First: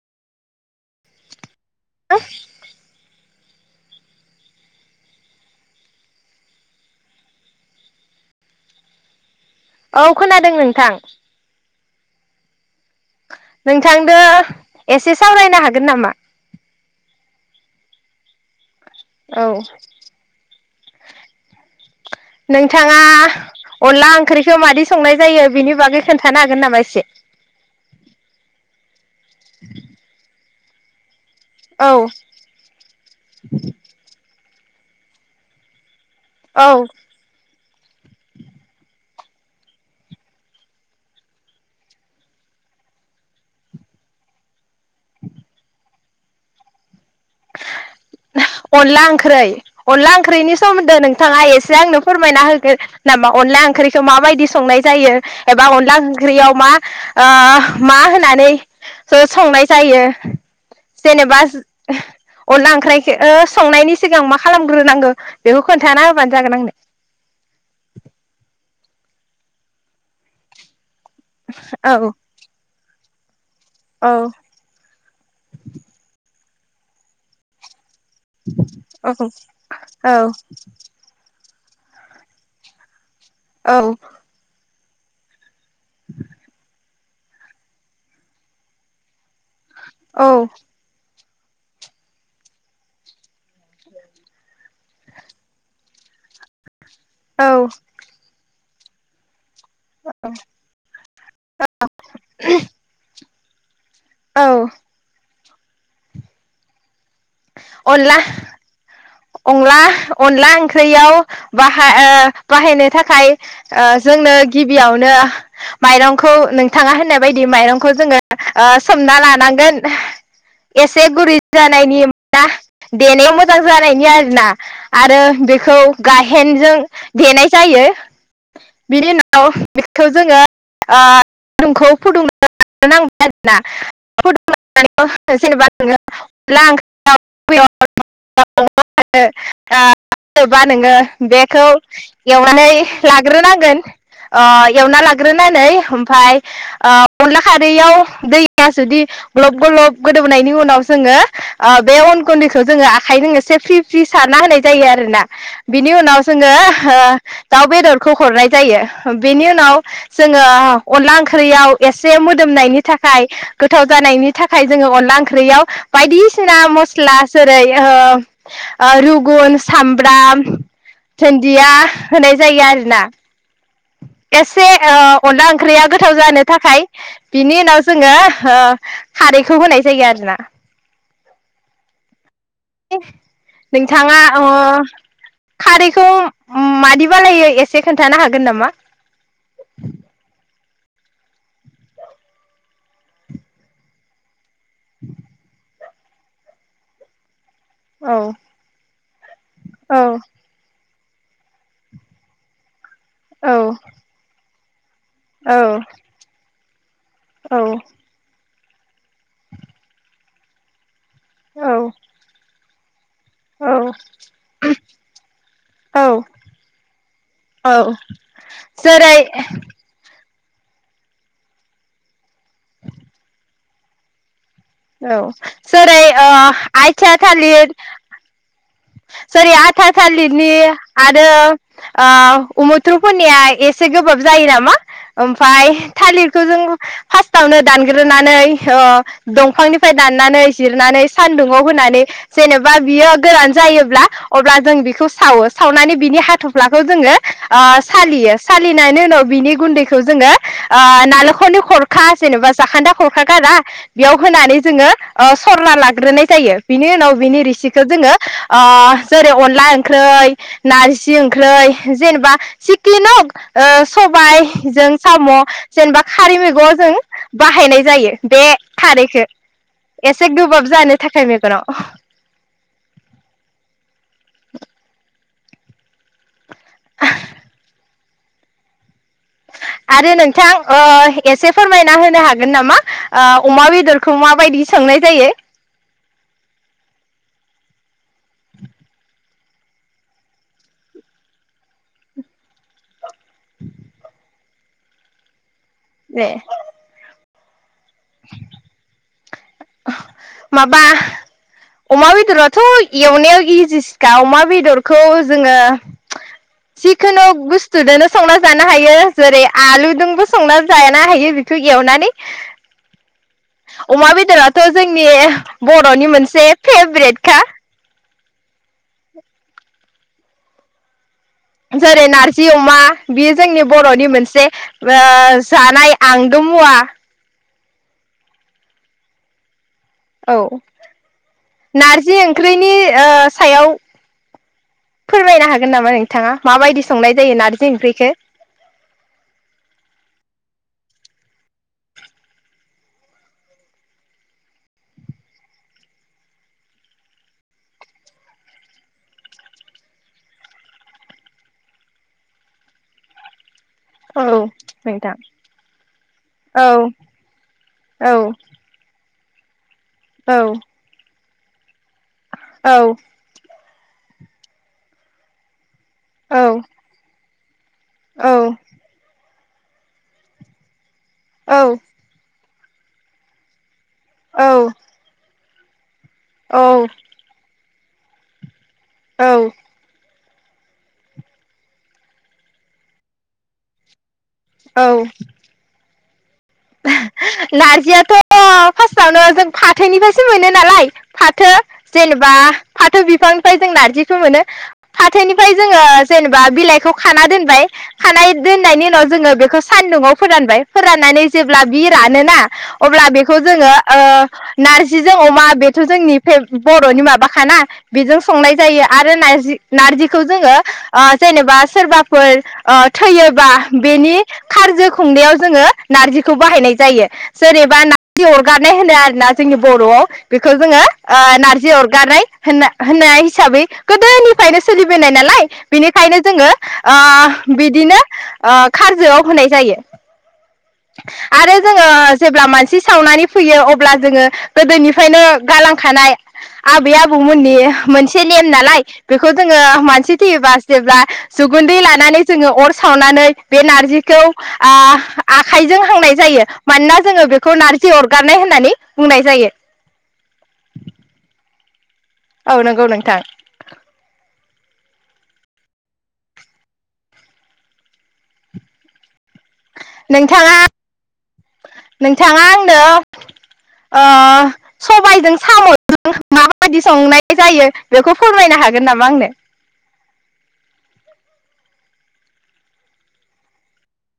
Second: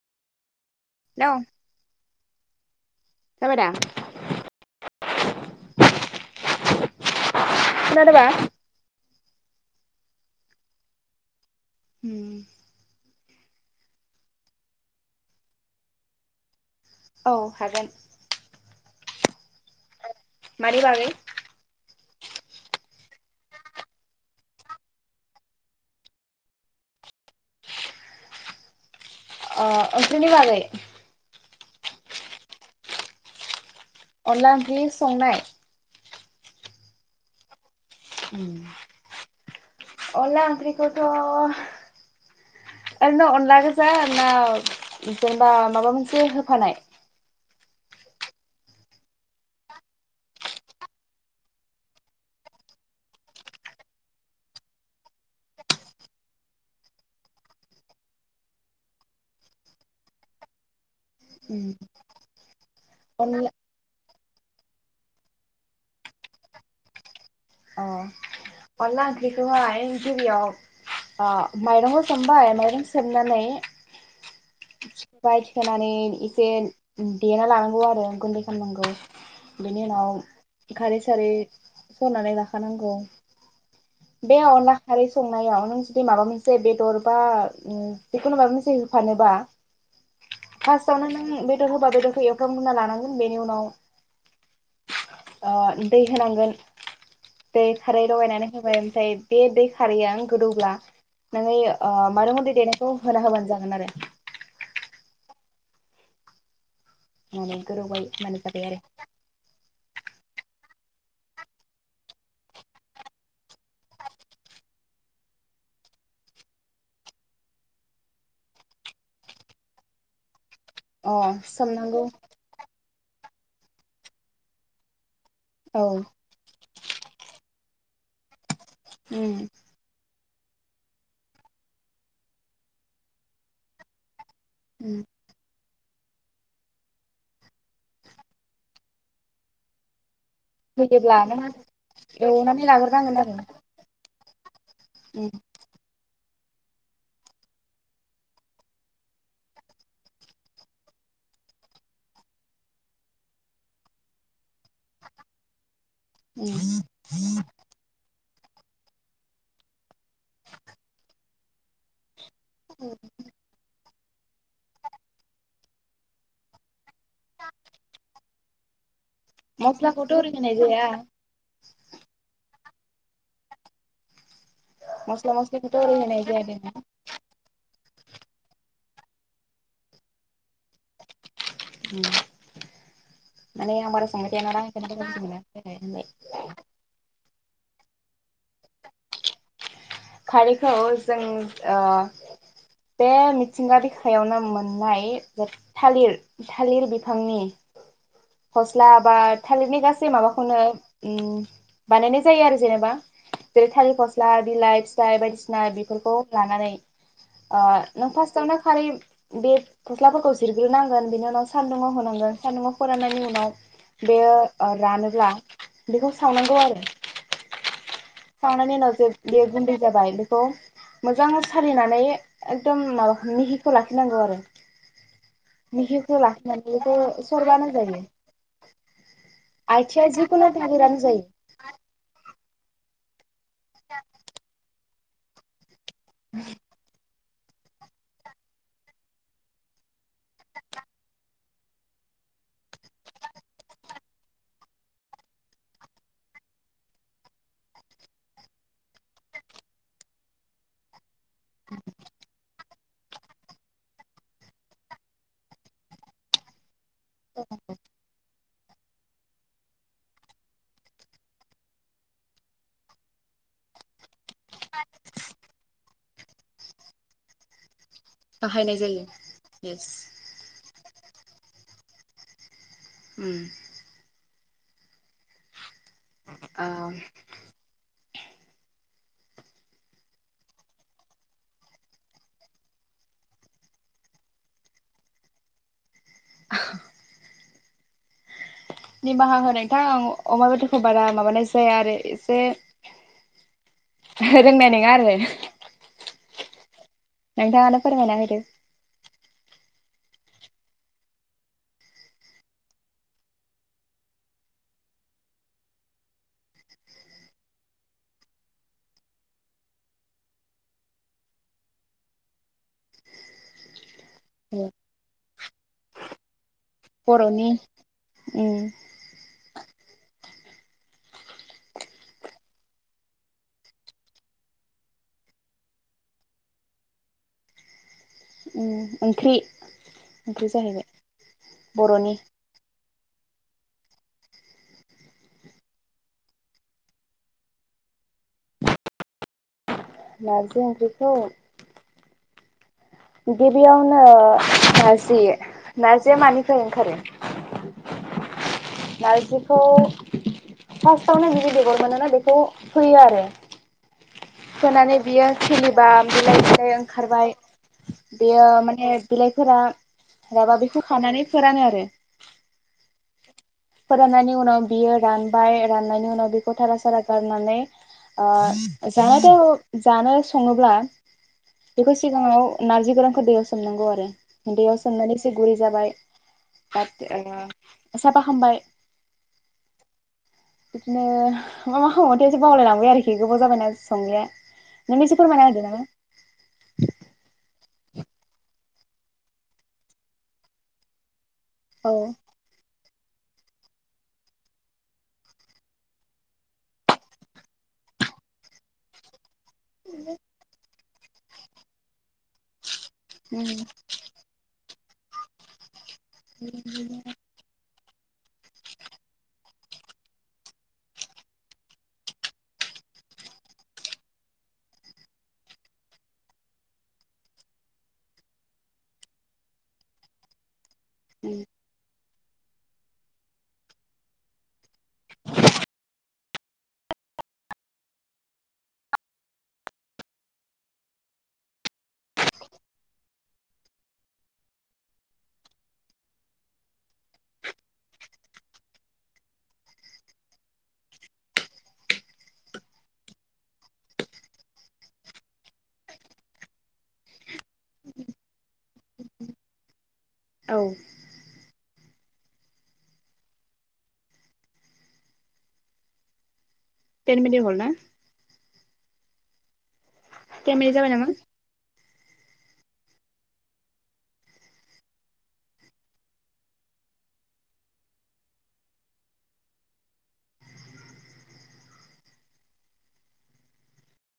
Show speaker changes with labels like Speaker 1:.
Speaker 1: Hello
Speaker 2: [unintelligible]
Speaker 1: जाबाय दा खोनादों बा?
Speaker 2: औ खोनादों नोंथां।
Speaker 1: उम
Speaker 2: नोंथांजों एसे सावरायनो हागोन नामा?
Speaker 1: औ हागोन।
Speaker 2: औ।
Speaker 1: मानि बागै?
Speaker 2: नोंथाङा अनला ओंख्रिखौ मादि संनाय जायो बिनि बागै खोन्थानो हागोन नामा एसे।
Speaker 1: अ ओंख्रिनि बागै [inaudible]
Speaker 2: औ।
Speaker 1: अनला ओंख्रि संनाय
Speaker 2: औ।
Speaker 1: अनला ओंख्रिखौथ ओरैनो अनला गोजा ना जेनेबा माबा मोनसे होफानाय?
Speaker 2: अनला ओंख्रै अनला ओंख्रिनि सोमोन्दै नोंथाङा एसे आंनो फोरमायना होगोन नामा अनला ओंख्रिखौ माबायदि संनाय जायो एबा अनला ओंख्रियाव मा मा होनानै संनाय जायो। जेनेबा जो अनला ओंख्राइखौ
Speaker 1: अनला
Speaker 2: संनायनि सि सिगां मा खालामग्रोनांगौ बेखौ खोन्थाना होबानो जागोन आंनो
Speaker 1: अ अनला ओंख्रिखौहाय गिबियाव अ माइरंखौ
Speaker 2: आंनो
Speaker 1: सोमबाय माइरं सोमनानै
Speaker 2: औ औ
Speaker 1: [unintelligible] दे देना लानांगौ आरो गुन्दै खालामनांगौ
Speaker 2: औ
Speaker 1: बेनि उनाव खारै सारै [unintelligible] नांगौ।
Speaker 2: औ
Speaker 1: बे अला खारै संनायाव नों जुदि माबा मोनसे बेदर बा बेखौननो माबा मोनसे होफानोबा फास आवनो नो बेदर होबा बेदरखौ एवफ्रामग्रोनना लानांगोन बेनि उनाव ओ दै होनांगोन दै
Speaker 2: औ
Speaker 1: खारै लगाय नानानै। जाबाय ओमफ्राय बे दै हारिया गोदौब्ला नोङो ओ माइरं गुनदै देनायखौ होना होबा जागोन आरो
Speaker 2: औ।
Speaker 1: मनानै गोदोरबाय
Speaker 2: अनला
Speaker 1: होमबानो जाबाय आरो
Speaker 2: अनला अनला ओंख्रियाव बाहा ओ बाहायनो थाखाय जोंनो गिबियावनो माइरंखौ नोंथाङा होननाय बायदि माइरंखौ जोङो सोमना लानांगोन। एसे
Speaker 1: अ
Speaker 2: गुरै
Speaker 1: सोमनांगौ
Speaker 2: जानायनि देनायावमोन [unintelligible] ना आरो बेखौ
Speaker 1: औ
Speaker 2: गायहेनजों देनाय जायो बिनि
Speaker 1: उम
Speaker 2: उनाव बेखौ जोङो ओ दैदुंखौ फुदुंना नांबाय आरोना [unintelligible] [unintelligible] [unintelligible]
Speaker 1: उम
Speaker 2: जेनबा नोङो
Speaker 1: होयोब्ला नों
Speaker 2: बेखौ एवनानै लाग्रोनांगोन ओ एवना
Speaker 1: उम
Speaker 2: लाग्रोनानै ओमफाय ओ अनला खारैयाव दैया जुदि ग्लब ग्लब गोदौनायनि उनाव जोङो ओ बे अन गुन्दैखौ जोङो आखाइजों एसे फि फि साराना होनाय जायो आरो ना। बिनि उनाव जोङो
Speaker 1: उम
Speaker 2: ओ दाउ बेदरखौ हरनाय जायो। बेनि उनाव जोङो अनला ओंख्रियाव एसे मो दोमनायनि थाखाय गोथाव जानायनि थाखाय जोङो अनला ओंख्रियाव बायदिसिना मस्ला स्ला जेरै ओ ओ रु गुन,
Speaker 1: मस्लाखौथ' ओरै
Speaker 2: सामब्राम,
Speaker 1: होनाय जाया
Speaker 2: दुन्दिया होनाय जायो आरो ना एसे ओ
Speaker 1: मस्ला
Speaker 2: अनला
Speaker 1: मस्लिखौथ'
Speaker 2: ओंख्रिया
Speaker 1: ओरै
Speaker 2: गोथाव
Speaker 1: होनाय जाया
Speaker 2: जानो
Speaker 1: दे
Speaker 2: थाखाय बिनि उनाव जोङो ओ खारैखौ होनाय जायो आरोना
Speaker 1: उ [inaudible] माने आं बारा
Speaker 2: नोंथाङा
Speaker 1: संबाय
Speaker 2: ओ
Speaker 1: थाया नालाय [unintelligible]
Speaker 2: खालायै एसे खोन्थानो हागोन नामा?
Speaker 1: बेखौ जों ओ बे मिथिंगा बिखायावनो मोन नाय थालिर थालिर बिफांनि
Speaker 2: औ
Speaker 1: फस्ला बा थालिरनि
Speaker 2: औ
Speaker 1: गासै माबाखौनो उम बानायनाय जायो आरो जेनेबा
Speaker 2: औ
Speaker 1: जेरै थालिर फस्ला बिलाइ फिथाइ
Speaker 2: औ
Speaker 1: बायदिसिना बेफोरखौ लानानै अ
Speaker 2: औ
Speaker 1: नों फास्टावनो थालिर बे फस्लाफोरखौ जिरग्रोनां गोन बिनि उनाव
Speaker 2: औ
Speaker 1: सानदुङाव होनांगोन सानदुङाव फोरान्नायनि उ
Speaker 2: औ
Speaker 1: नाव बेयो ओ रानोब्ला बेखौ
Speaker 2: औ
Speaker 1: सावनांगौ आरो
Speaker 2: औ
Speaker 1: सावनायनि उनाव जे
Speaker 2: जेरै
Speaker 1: बेयो गुन्दै जाबाय बेखौ मोजां सालिनानै एकदम माबाखौ मिहिखौ लाखिनांगौ आरो
Speaker 2: औ जेरै
Speaker 1: मिहिखौ
Speaker 2: ओ
Speaker 1: लाखिनानै बेखौ
Speaker 2: आयथिया
Speaker 1: सरबानो
Speaker 2: थालिर
Speaker 1: जायो
Speaker 2: जेरै आयथिया
Speaker 1: आथिया जिखुनु
Speaker 2: थालिरनि
Speaker 1: थागिरानो जायो
Speaker 2: आरो ओ उमुथ्रुफोरनि आय एसे गोबाब जायो नामा? ओमफ्राय थालिरखौ जों फार्स्टआवनो दानग्रोनानै ओ दंफांनिफ्राय दाननानै जिरनानै सान्दुंङाव होनानै जेनेबा बियो गोरान जायोब्ला अब्ला जों बिखौ सावो सावनानै बिनि हाथफ्लाखौ जोङो ओ सालियो सालिनायनि उनाव बिनि गुन्दैखौ जोङो ओ नालेंखरनि खरखा जेनेबा जाखान्दा खरखा गारा बेयाव होनानै जोङो ओ सरला लाग्रोनाय जायो बिनि उनाव बिनि रिसिखौ जोङो ओ जेरै अनला ओंख्रै, नारजि ओंख्रै, जेनेबा सिखिनि हक सबायजों सामजेनेबा खारै मैगं जों बाहायनाय जायो। बे
Speaker 1: बाहायनाय जायो
Speaker 2: खारैखो
Speaker 1: येस
Speaker 2: एसे गोबाब जानो थाखाय मेगनाव
Speaker 1: उम । औ ।
Speaker 2: आरो नोंथां ओ एसे फोरमायना होनो हागोन नामा ओ अमा बेदरखौ माबायदि संनाय जायो?
Speaker 1: निमाहा हो नोंथां अमा बेदरखौ आं बारा माबानाय जाया आरो एसे रोंनाय नोङा आरो
Speaker 2: दे ।
Speaker 1: नोंथाङानो फोरमायना होदो ।
Speaker 2: माबा अमा बेदराथ' एवनायाव इजि सोखा। अमा बेदरखौ जोङो जिखुनु बुस्थुदोनो संना जानो हायो जेरै आलुजोंबो संना जानो हायो बेखौ एवनानै अमा बेदराथ' जोंनि बर'नि मोनसे फेभरेटखा
Speaker 1: बर'नि
Speaker 2: ।
Speaker 1: उम ।
Speaker 2: जेरै नारजि अमा बेयो जोंनि बर'नि मोनसे ओ जानाय आंगो मुवा।
Speaker 1: ओम ओंख्रि
Speaker 2: औ
Speaker 1: ओंख्रि जाहैबाय बर'नि
Speaker 2: नारजि ओंख्रिनि ओ सायाव फोरमायनो हागोन नामा नोंथाङा माबायदि संनाय जायो नारजि ओंख्रिखौ?
Speaker 1: नारजि ओंख्रिखौ? गिबियावनो ओ नारजि नारजिया मानिफ्राय ओंखारो? नारजिखौ फार्स्टआव नो बिदि बेगर मोनोना बेखौ फोयो आरो
Speaker 2: औ
Speaker 1: फोनानै
Speaker 2: नोंथां
Speaker 1: बियो खिलिबा लिबाइ
Speaker 2: औ
Speaker 1: बुलाय ओंखारबाय
Speaker 2: औ
Speaker 1: बेयो माने बिलाइफोरा
Speaker 2: औ
Speaker 1: राबा बिखौ खानानानै फोरानो आरो
Speaker 2: औ ।
Speaker 1: फोराननायनि उनाव बियो रानबाय राननायनि उनाव
Speaker 2: औ
Speaker 1: बेखौ थारा सारा गार माने आ
Speaker 2: औ
Speaker 1: [unintelligible] थ जानो सङोब्ला
Speaker 2: औ
Speaker 1: बेखौ सिगाङाव नारजि गोरानखौ दैयाव सोमनांगौ आर रो दैयाव सोमनानै इसे गुरै जाबाय
Speaker 2: औ
Speaker 1: बाद ओ साफा खामबाय
Speaker 2: औ
Speaker 1: इदिनो मा मा खामो मोनथाय इसे बावलायलांबाय आरोखि गोबाव जाबायना संलिया
Speaker 2: औ औ
Speaker 1: नोंनो इसे फोरमायना होदो नामा?
Speaker 2: नारजियाथ फास्टाआवनो जों फाथोनिफ्रायसो मोनो नालाय। फाथो
Speaker 1: औ
Speaker 2: जेनेबा फाथो बिफांनिफ्राय जों नारजिखौ मोनो फाथोनिफ्राय जोङो जेनेबा बिलाइखौ खाना दोनबाय खानाय दोननायनि उनाव जोङो बेख खौ सानदुङआव फोरानबाय। फोराननानै जेब्ला बि रानोना अब्ला बेखौ जोङो ओ नारज जि जों अमा बेख थ जोंनि फेब बरनि माबाखाना। बेजों संनाय जायो आरो नायजि नारजिखौ जोङो ओ जेनेबा सोरबाफोर ओ थैयोबा बेनि खारजो खुंनायाव जोङो नारजिखौ बाहायनाय जायो सोर एबा नारजि अरगारनाय होनो आरोना जोंनि बरआव बेखौ जोङो ओ नारजि अरगारनाय। होनना होननाय हिसाबै गोदोनिफ्रायनो सोलिबोनाय नालाय बेनिखायनो जोङो ओ बिदिनो ओ खारजोआव होनाय जायो। आरो जोङो जेब्ला मानसि सावनानै फैयो अब्ला जोङो गोदोनिफ्रायनो गालांखानाय आबै आबौमोननि मोनसे नेम नालाय बेखौ जोङो मानसि थैयोबा जेब्ला जुगुन्दै लानानै जोङो अर सावनानै बे नारजिखौ ओ आखाइजों हांनाय जायो मानोना जोङो बेखौ नारजि अरगारनाय होननानै बुंनाय जायो।
Speaker 1: औ
Speaker 2: औ नंगौ नोंथां
Speaker 1: तेन मिनिट हल ना?
Speaker 2: नोंथाङा
Speaker 1: टेन मिनिट जाबाय नामा
Speaker 2: नोंथाङा आं नो ओ सबाइजों सामजों माबायदि संनाय जायो बेखौ फोरमायनो हागोन नामा आंनो